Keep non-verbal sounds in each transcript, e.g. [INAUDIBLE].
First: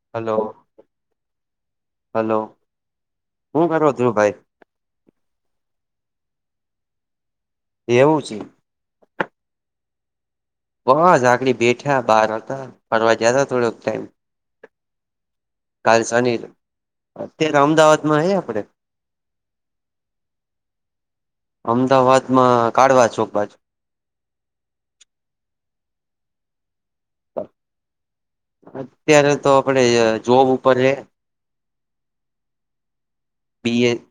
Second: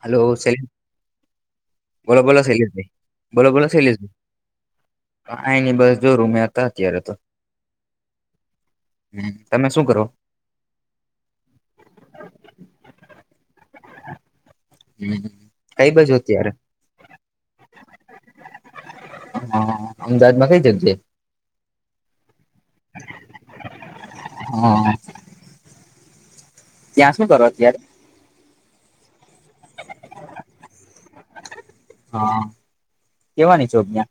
Hello સેન બોલો hello બોલો શૈલેષભાઈ બોલો હું બોલો કરો શૈલેષભાઈ. ધ્રુવભાઈ આ એની બસ જોરું મેં હતા અત્યારે તો. એવું છે. હમ તમે શું કરો. બહઝાકડી બેઠા બહાર હતા ફરવા જતા થોડોક ટાઈમ. [INAUDIBLE] બાજુ કાલસાની રે અત્યારે અત્યારે અમદાવાદ માં હે આપડે. હા અમદાવાદ માં કઈ જગ્યાએ. અમદાવાદ માં કાળવા ચોક બાજુ. હમ. ત્યાં શું કરો અત્યારે. અત્યારે તો આપડે જોબ ઉપર રે હા કેવાની બી એ [UNINTELLIGIBLE]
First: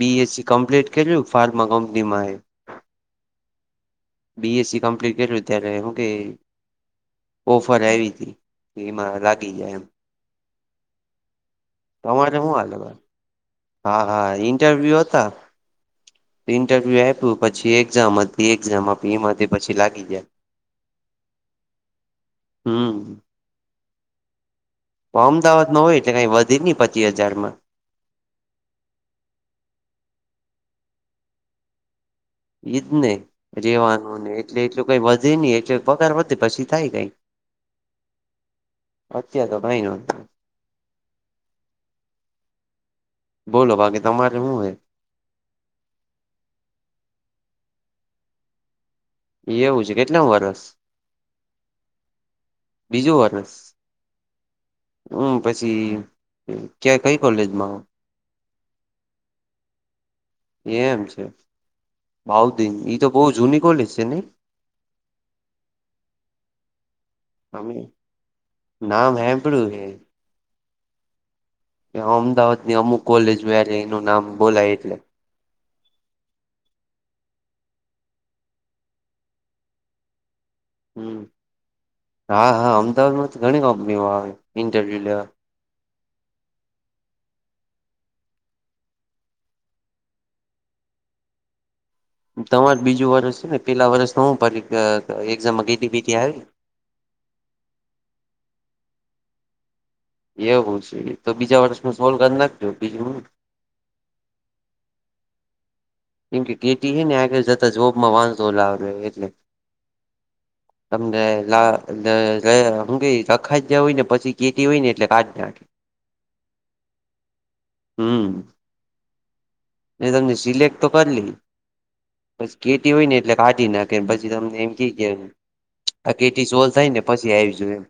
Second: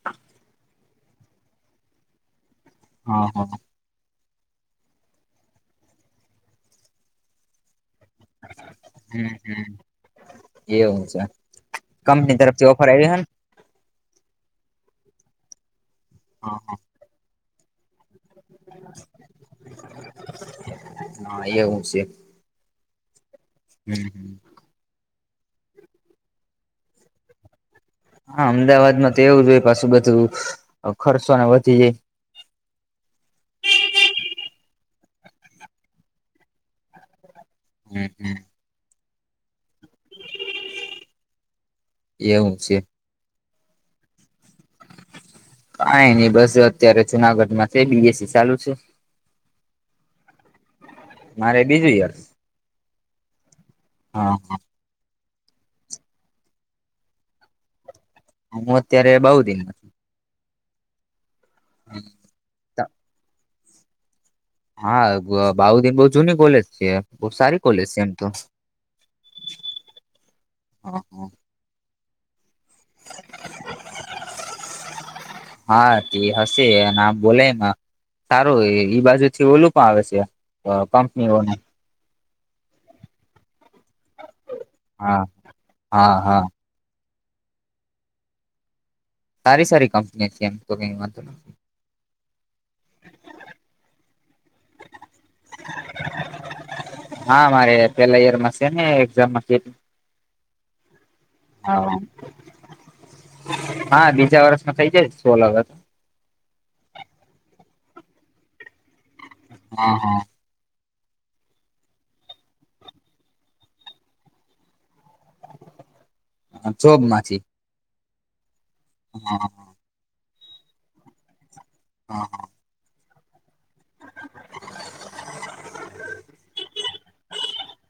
બીએસસી કમ્પ્લીટ કર્યું ફારમા કંપનીમાં એ. હા. બીએસસી કમ્પ્લીટ કર્યુ ત્યારે હુ કેય ઓફર આયવીતી. હમ હમ એવું છે કંપની તમારે હું તરફથી હાલે ઓફર બા? આયવી હન. હા હા ઇન્ટરવ્યુ હતા હા હા. ઇન્ટરવ્યુ આપ્યું પછી એક્ઝામ હતી. એ એક્ઝામ આપી એમાથી પછી લાગી જાય. હા, એવું છે હમ હમ. અમદાવાદમાં હોય એટલે કઈ વધી નઈ પચ્ચી હજારમાં. હા અમદાવાદમાં તો એવું જો હોય પાછું બધું ખર્ચોને વધી જાય. ઈદને. અજી એ વાંધો નઈ એટલે એટલું કઈ વધે નહી એટલે પગાર વધે પછી થાય કઈ. હમ હમ. અત્યાર તો ભાઈ નો [UNINTELLIGIBLE] એવું છે બોલો બાકી તમારે હુ હોય. કાંઈ નઈ બસ અત્યારે જુનાગઢ માં છે બીએસસી ચાલુ છે. એવું છે કેટલા વરસ. મારે બીજું યર્સ. બીજું વર્ષ. હા હા. હમ પછી ક્યાં કઈ કોલેજમાં. હું અત્યારે બઉદિનમાં. એમ છે બઉદિન ઈ તો બહુ જૂની કોલેજ છે નહી. હા બાઉદીન બઉ જૂની કોલેજ છે. બો સારી અમે કોલેજ છે એમ તો. નામ સાંભળ્યું અમદાવાદ ની અમુક કોલેજ હારે એનું નામ બોલાય એટલે. હા તે હશે આમ બોલાય સારું ઈ બાજુ થી ઓલું પણ આવે શે. હમ કંપનીઓની હા હા અમદાવાદમાં તો ઘણી કંપનીઓ આવે ઇન્ટરવ્યુ હા લેવા. હા હા. તારી સારી કંપની છે એમ તો કઈ વાંધો તમાર બીજું વર્ષ છે ને પેલાં વર્ષનો હું પરી એક્ઝામમાં કેટીવિટી આવેલી. હા મારે પેલા યર માં શે ને એકઝામમાં કે એવું છે તો બીજા વર્ષનું સોલ્ કર નાખજો બીજું હું. હા બીજા વર્ષમાં થઇ જાય સોલ હવે. કેમ કે કેટી હેને આગડ જતા જોબમાં વાંધો ન આવે એટલે હા હા. તમને લા ગયા હુ કેય લખાઈ જ હોય ને પછી કેતી હોય ને એટલે કાજ નાખે જોબ હમ. હમ. મે તમને સિલેક્ટ તો કરી લીધી. હા. પસ કેેતી હોય ને એટલે કાઢી નાખ કેમ પછી તમને એમ ક કે આ કેટી સોલ્ થાય ને પછી આવીજોય એમ.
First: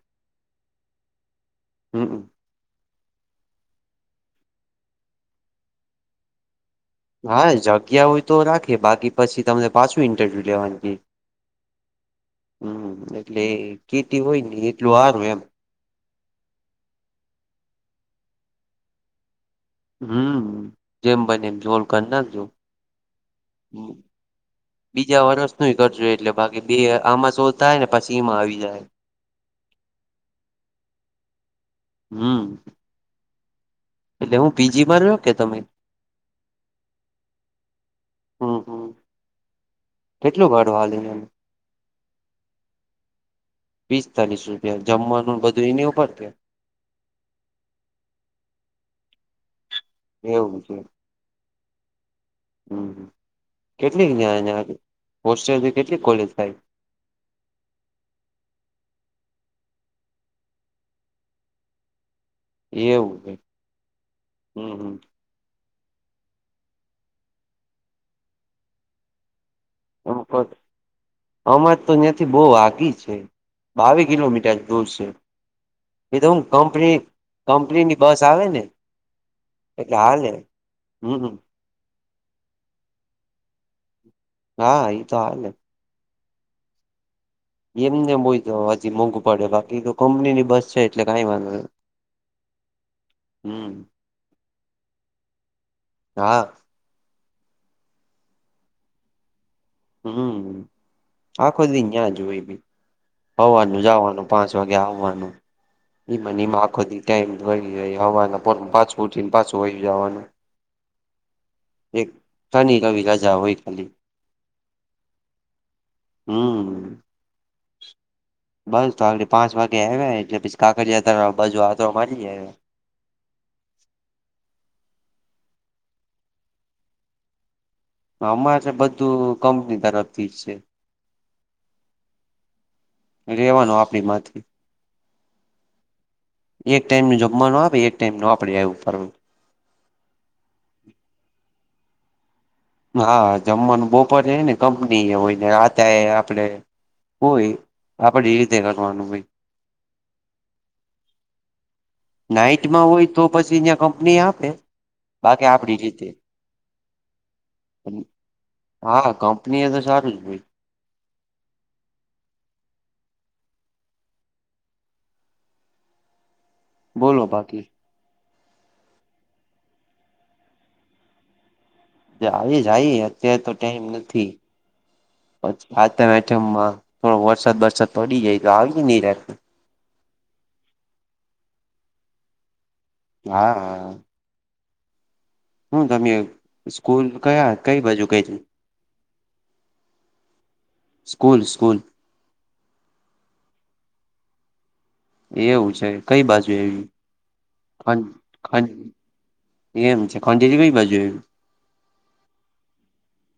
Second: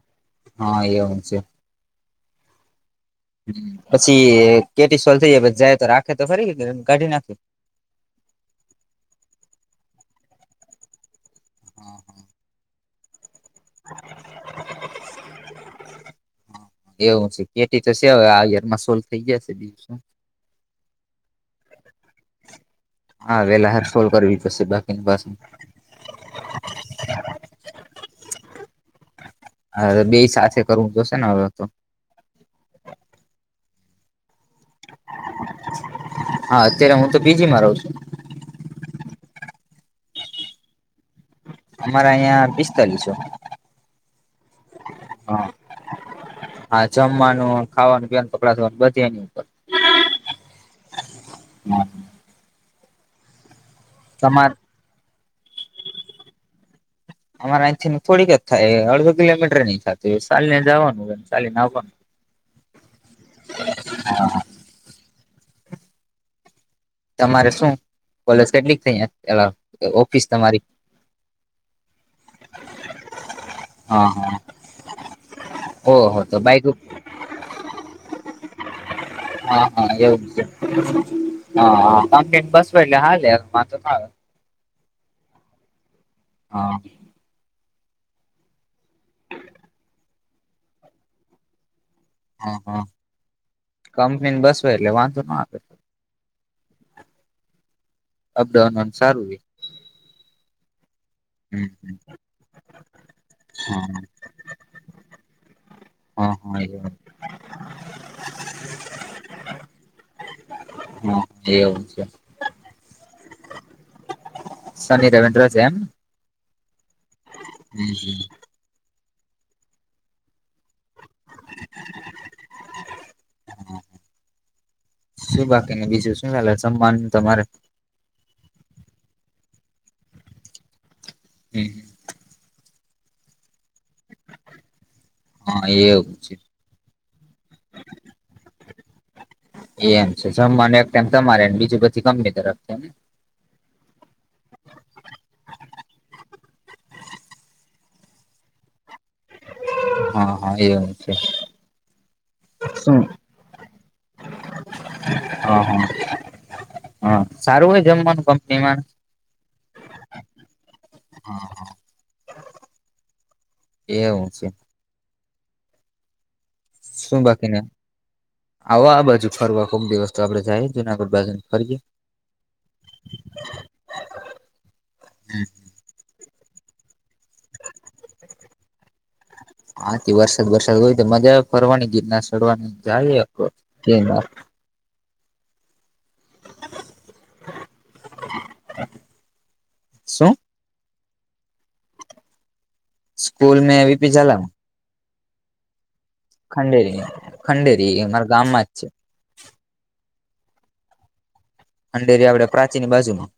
હા એ આવ છે. હમ હમ. પછી કેટી સોલ થઈ જાય પછી જાય તો રાખે તો ફરી એમ. હા જગ્યા હોય તો રાખે બાકી પછી તમને પાછું ઇન્ટરવ્યુ લેવાનું કે. હા હા. હમ એટલે કેતી હોય ને એટલું હારું એમ. એવું છે કેટી તો છેવે આ યર માં સોલ્ થઈ ગયા છે બીજું શું. હમ જેમ બને એમ જોલ કરી નાખજો. હા વેલા હાર સોલ કરવી પડશે બાકીની બાસુ કરજ એટલે બાકી બે આમાં શોધથાય ને પછી એમાં આવી જાય. હારવે બે સાથે કરવું જોશે ને હવે તો. હમ. એટલે હું પીજી મારયો હા અત્યારે હું તો પીજીમાં રહું છું. હમ હમ કેટલું ભાડું હાલે યાનું. અમારા અહિયાં પિસ્તાલીસો. પિસ્તાલીસ રૂપિયા જમવાનું હા બધું એની ઉપર કે. હા જમવાનું ખાવાનું પીવાનું કપડા ધોવાનું બધી એની ઉપર. એવું છે. હ. હમ હમ કેટલી ન્યા તમાર ન્યા હોસ્ટેલ થી કેટલી કોલેજ થાય. અમારા આહીંથી ન થોડીક જ થાય અડધો કિલોમીટર ની થતી સાલી ન જવાનુંન ચાલીન આવવાનું. એવું એમ. હા. હમ હમ. તમારે શું કોલેજ કેટલીક થઈ ઓફિસ તમારી. અમાર જ તો યાથી બહુ આઘી છે બાવી હા હા કિલોમીટર દૂર છે. ઓહો એ તો હું બાઈક કંપની કંપનીની બસ આવે ને. હા હા એટલે એવું હાલે છે હમ હાહા કંપનીન બસ હોયન એટલે હાલે વાંધો ન આવે. હા ઈ તો હાલેન. હા. એમને બય તો હજી મોંઘું પડે બાકી તો કંપનીની બસ છે એટલે કઈ વાંધો હ હા હમ કંપની ને બસ હોય એટલે વાંધો ના આવે. હા. અપડાઉનન સારું રે. હમ આ હમ ખોદી ન્યાજ હોય ભી. હવારનું હા જાવાનું પાંચ વાગે આવવાનું હા ઈમન હા ઈમાં આખો એવું દી ટાઈમ વહી જઈ હવારના પોરમાં પાછું ઉઠી ન પાછું વય જવાનું. હમ એવું છે. એક શનિ રવિ રજા હોય ખાલી. શનિ રવિ ની રજા એમ. હમ. હમ હમ. બસ તો આગલી પાંચ વાગે આવે એટલે પછી કાકરિયા તળાવ બાજુ આંટો મારી જાય હવે. હું. શું બાકી ને બીજું શું ચાલે સમાન તમારે? અમારે બધું કંપની તરફ થી છે. હું. રહેવાનું આપણી માંથી. હા એવું છે. એક ટાઈમ નો જમવાનો આપે એક ટાઈમ નો આપડી ઉપર હોય. એમ છે, જમવાનું એક ટાઈમ તમારેને બીજું પછી કંપની ની તરફ છે ને. હા જમવાનું બપોરે છે, ને કંપની એ હોય ને રાતે એ આપણે હોય આપણે રીતેે કરવાનું હોય. હા, હા એમ છે. નાઈટમાં શું હોય તો પછી કંપની આપે બાકી હા આપડી હા રીતે. હા સારું હોય જમવાનું કંપનીમાં? હા કંપની એ તો સારું જ હોય. હા. એ હું છે. શું બોલો બાકીના. બાકી. આવો આ બાજુ ફરવા કોક દિવસ તો આપડે જાઈએ જુનાગઢ બાજુને ફરીએ. હજી જન જાય અત્યારે તો ટાઈમ નથી. પછી સાતમ- આઠમમાં થોડો વરસાદ બરસાદ પડી જાય તો આવી સારું ને નિરાંત હાથી વરસાદ વરસાદ હોય તો મજા ફરવાની ગીરના ચડવાની જાય હા. ગીરનાર. હું તમે સ્કૂલ કયા કઈ બાજુ કઈ હતી. શું. School, school. સ્કૂલ મે પી જાલા. એવું છે, કંઈ બાજુ આવી. ખંડેરી ખંડેરી મારા ગામમાં જ છે એમ છે, ખંડેરી કંઈ બાજુ આવું. ખંડેરી આપડે પ્રાચીની બાજુમાં.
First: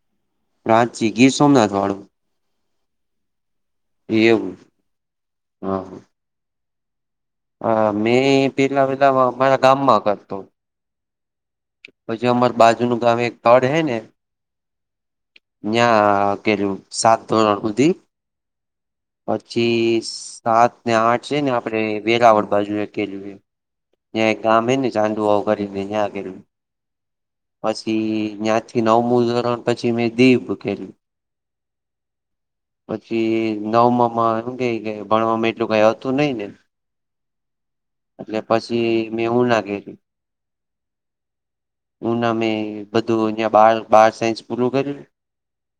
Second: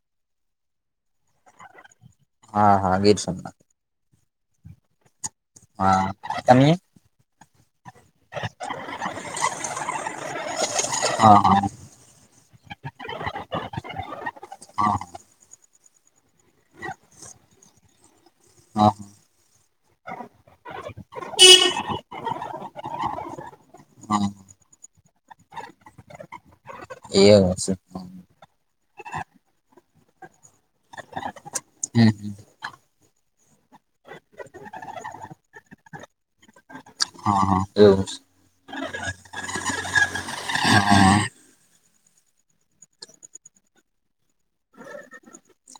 પ્રાચી ગીર સોમનાથ વાળું. હા હા ગીર સોમનાથ. એવું હ, હા. તમે? હા મેં પેલા વેલા મારા ગામમાં કરતો. હા, હા. પછી અમાર બાજુ ન ગામમે એક સ્થળ હે ને ન્યા કરું સાત સુધી. હા, હા. પછી સાત ને આઠ છે, ને આપણે વેરાવળ બાજુએ કે જોએ. હા ત્યાં એક ગમે ને ચાંદુ આવ કરીનેં કરું એવું હશે પછી ત્યાં થી નવમું ધોરણ પછી મેં દીવ કરુ હમ હમ પછી નવ માં એમ કે ભણવામાં એટલું કઈ હતું નઈ ને. હા, હા એવું. હશે એટલે પછી મેં હું લાગે. હા, હા. ઉનામે બધું બાર સાયન્સ પૂરું કર્યું.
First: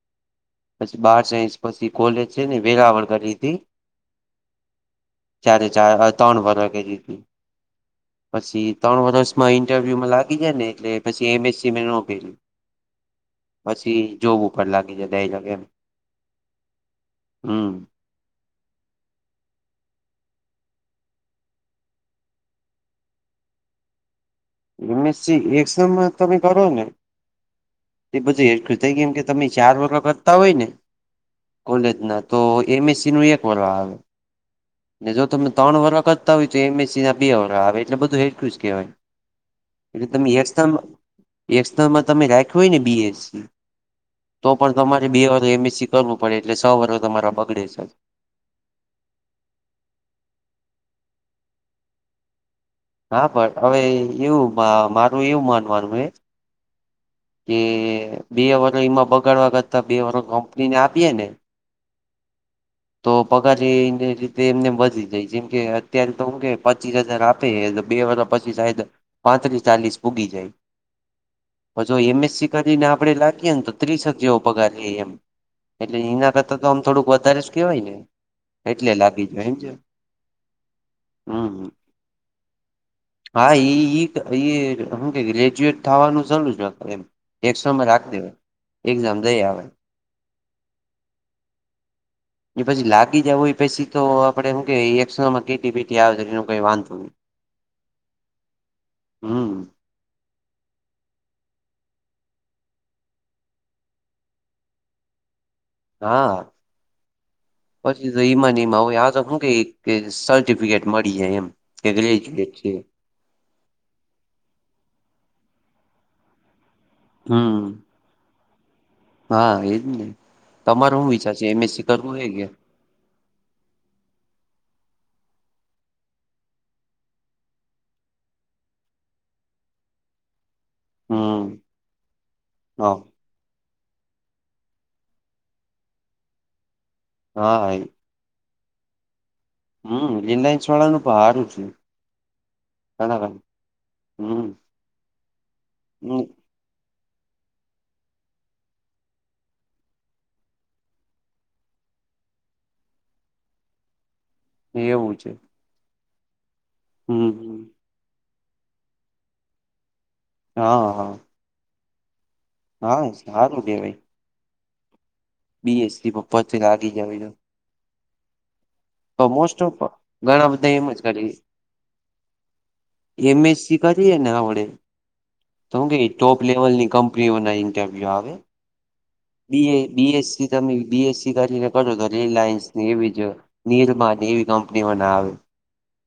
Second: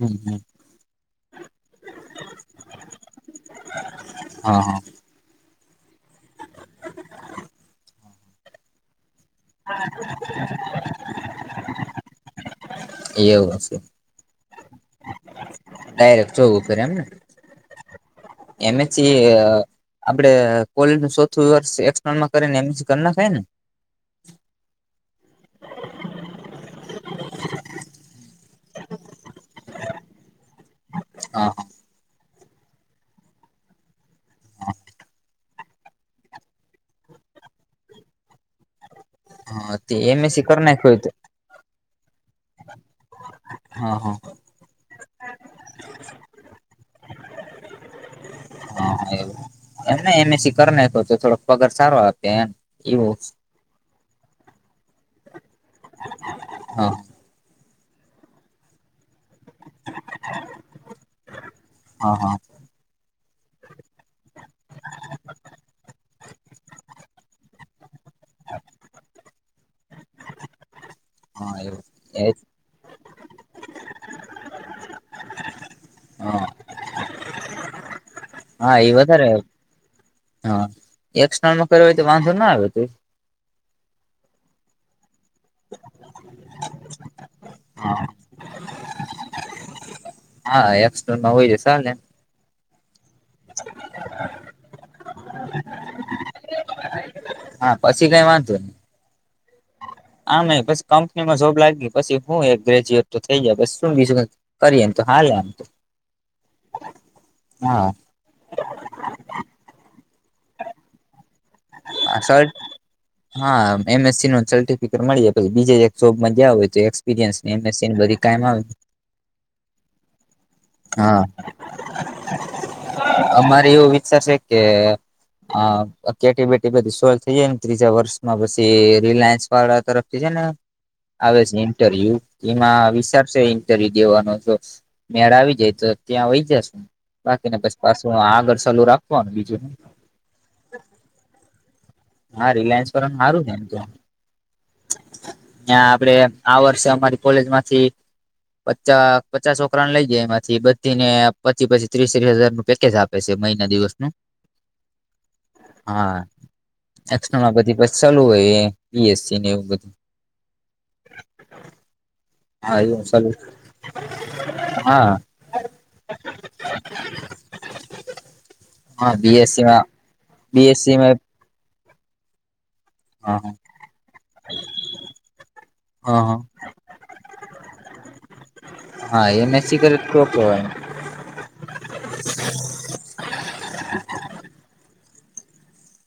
હું, હું. પછી બાર સાસ પછી કોલેજ છે ને વેગ વળ કરીધી. હા હા. ચાર ચાર તણ વર્ષ કરી. પછી ત્રણ વર્ષમાં ઈન્ટરવ્યુમાં લાગી જાય ને એટલે પછી એમએસસી મે નો કયરુ એવું હશે પછી [UNINTELLIGIBLE] ડાયરેક્ટ જોવું પડે એમ ને હમ એમ એસ સી આપડે કોલેજ નું ચોથું વર્ષમાં કરીને એકસટનલ કરી એમએસસી કરી નાખાય ને? એમએસસી એક સેમમાં તમે કરો ને એ બધું હે થાય કેમ કે જો તમે ચાર વારહ કરતા હોય ને હા કોલેજ ના તો એમએસસી નું એક વરહ આવે. ને જો તમે ત્રણ વરહ કરતા હોય તો એમએસસી ના બે વરહ આવે એટલે બધું હેરખુશ કહેવાય. હા તે એટલે તમે એમએસસી કરી નાખ્યું હતું એ એસ્નલમાં તમે રાખ્યું હોય ને બીએસસી હા હા તો પણ તમારે બે વાર એમએસસી કરવું પડે એટલે છ વર્ષ તમારા બગડે છે. હા એવું. એમ એમએસસી કરનાખે તો તો થોડોક પગાર સારો આપે એમ. એવું હા પણ હવે એવું મારું એવું માનવાનું હે. હા કે બે વરહ એમાં બગાડવા કરતા બે વરહ કંપનીને આપીએે ને હા હા તો પગાર એ રીતે એમનેમ વધી જાય જેમ કે અત્યારે તો હું કે પચીસ હજાર આપ આપ બે વર્ષ પછી સાહે પાંત્રીસ ચાલીસ પુગી જાય. હા હ એવું જો એ એમએસસી કરીને આપણે લાગીએ ને તો ત્રીસક જેવો પગાર હે એમ. એટલે ઈના હા કરતા તો આમ થોડુંક વધારે જ કેહેવાય ને હા એટલે એ લાગી વધારે જાય એમ છે હ હમ એકસટનલમાં કર્યું હોય તો વાંધો ના આવે ત હા એ હું કે ગ્રેજ્યુએટ થવાનું સારું જ એમ. એકસટનલમાં હા રાખી દેવા એકજામ દઇ અવાય. હા એક્સટનલમાં હોય જાય શાલે- એ પછી લાગી જઇ પછી તો આપડે શું કે એકસટનલમાં કેટી પીટી આવે છે એ કઈ વાંધ હા પછી કઈ વાંધો નઇ હમ આમ કંપનીમાં જોબ લાગીઈ પછી હું એક ગ્રેજ્યુટ તો થઈ ગયા શું બીજું કરીએ ઈમ તો હાલે હા હા પછી તો માંને એમાં હુ આ તો કે સર્ટિફિકેટ મળી જાય એમ. કે અસટ ગ્રેજ્યુએટ છે હા એમએસસી નો સર્ટિફિકેટ મળી જાય પછી બીજે એક જોબમાં જયા હોય તો હમ આવે હા એજ ની તમારે શું હા વિચાર છે એમએસસી કરવું હે કે? અમારે એવું વિચાર છે કે કેટી બે એ બધું સોલ્વ થઈ જાય ને ત્રીજા વર્ષમાં પછી રિલાયન્સ વાળા તરફથી જ ને આવે હમ છે ને ઇન્ટરવ્યુ એમાં હા વિ ઇન્ટરવ્યુ દેવાનો મેળ આવી જાય તો ત્યાં વય જશુ બાકીને હા બસ એ પા તો આગળ સાલું રાખવા બીજું હમ રિલાયન્સ વાળાનું બવ હારું છે. હા રિલાયન્સ વાળા ઘણા સારું છે એમ તો હમ ત્યાં આપડે હમ આ વર્ષે અમારી કોલેજમાંથી પચા પચાસ છોકરાને લઈ જાય એમાંથી બધી ને પચી પચી ત્રીસેક હજાર નું પેકેજ આપે પછી મહિના દિવસ નું એવું છે. હા હમ એક્સનલ હમ પછી ચાલુ હોય બીએસી ને એવું બધું હા હા એવ ચાલુ સારું કેવાય હોય હા બી એસીમા પચ લાગી જ હમણાં મોસ્ટ ઓફ બીએસસીમાં ઘણા બધા એવુ જ બીએસસીમાં કરે. હા એમએસસી કરીએે ને આપડે. તો બી હા ટોપ હા લેવલના કંપનીના ઇન્ટરવ્યૂ આવે. હા બી એ એમએસસી કરે તો બીએસસી કેવાય તમે બીએસસી કરીને કરો તો રિલાયન્સની એવી જ નિર્માની એવી કંપનીમા ના આવે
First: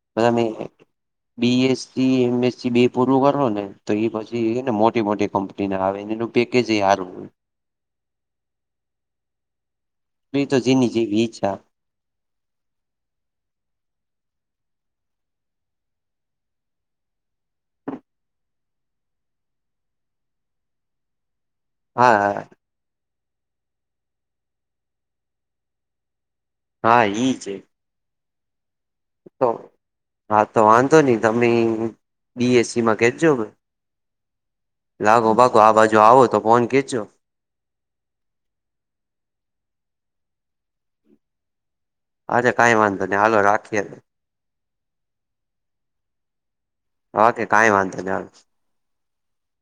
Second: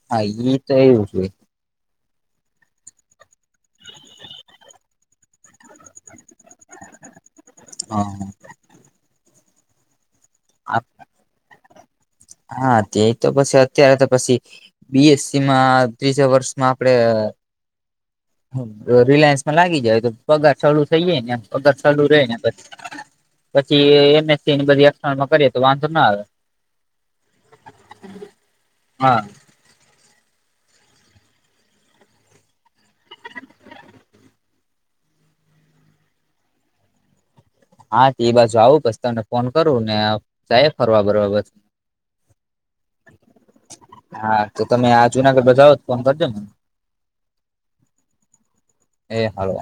હા બધા ઈ તો એવું છે બીએસ સી એમ એસ બે પૂરું કરો ને તો એ પછી ને મોટી મોટી કંપનીના આવે એનું પેકેજ હારું હોય. હા. બી તો જીની જેવી ઈચ્છા. હા તે તો પછી અત્યારે તો પછી બીએસસી માં ત્રીજા વર્ષમાં આપણે હ રિલાયન્સ માં લાગી જાય તો પગાર ચાલુ થઇ જાય ન એમ પગાર ચાલુ રેયને હા પછી પછી એમએસસી બધી એક્સટર્નલ માં કરીએ તો વાંધો ના આવે. હા ઈ. હા. તો હા તો વાંધો નહી તમે બી એસીમાં કહેજો. લાગો બાગો આ બાજુ આવો તો ફોન કે હા તે એ બાજુ આવું પછી તમને ફોન કરું ને જાયે ફરવા બરવા બધ હાજે કાંઈ વાંધો નઈ હાલો રાખીએ. હા તો તમે આ જુનાગઢ જાવો તો ફોન કરજો ન ઓકે કઈ વાંધો હાલો. એ હારુ.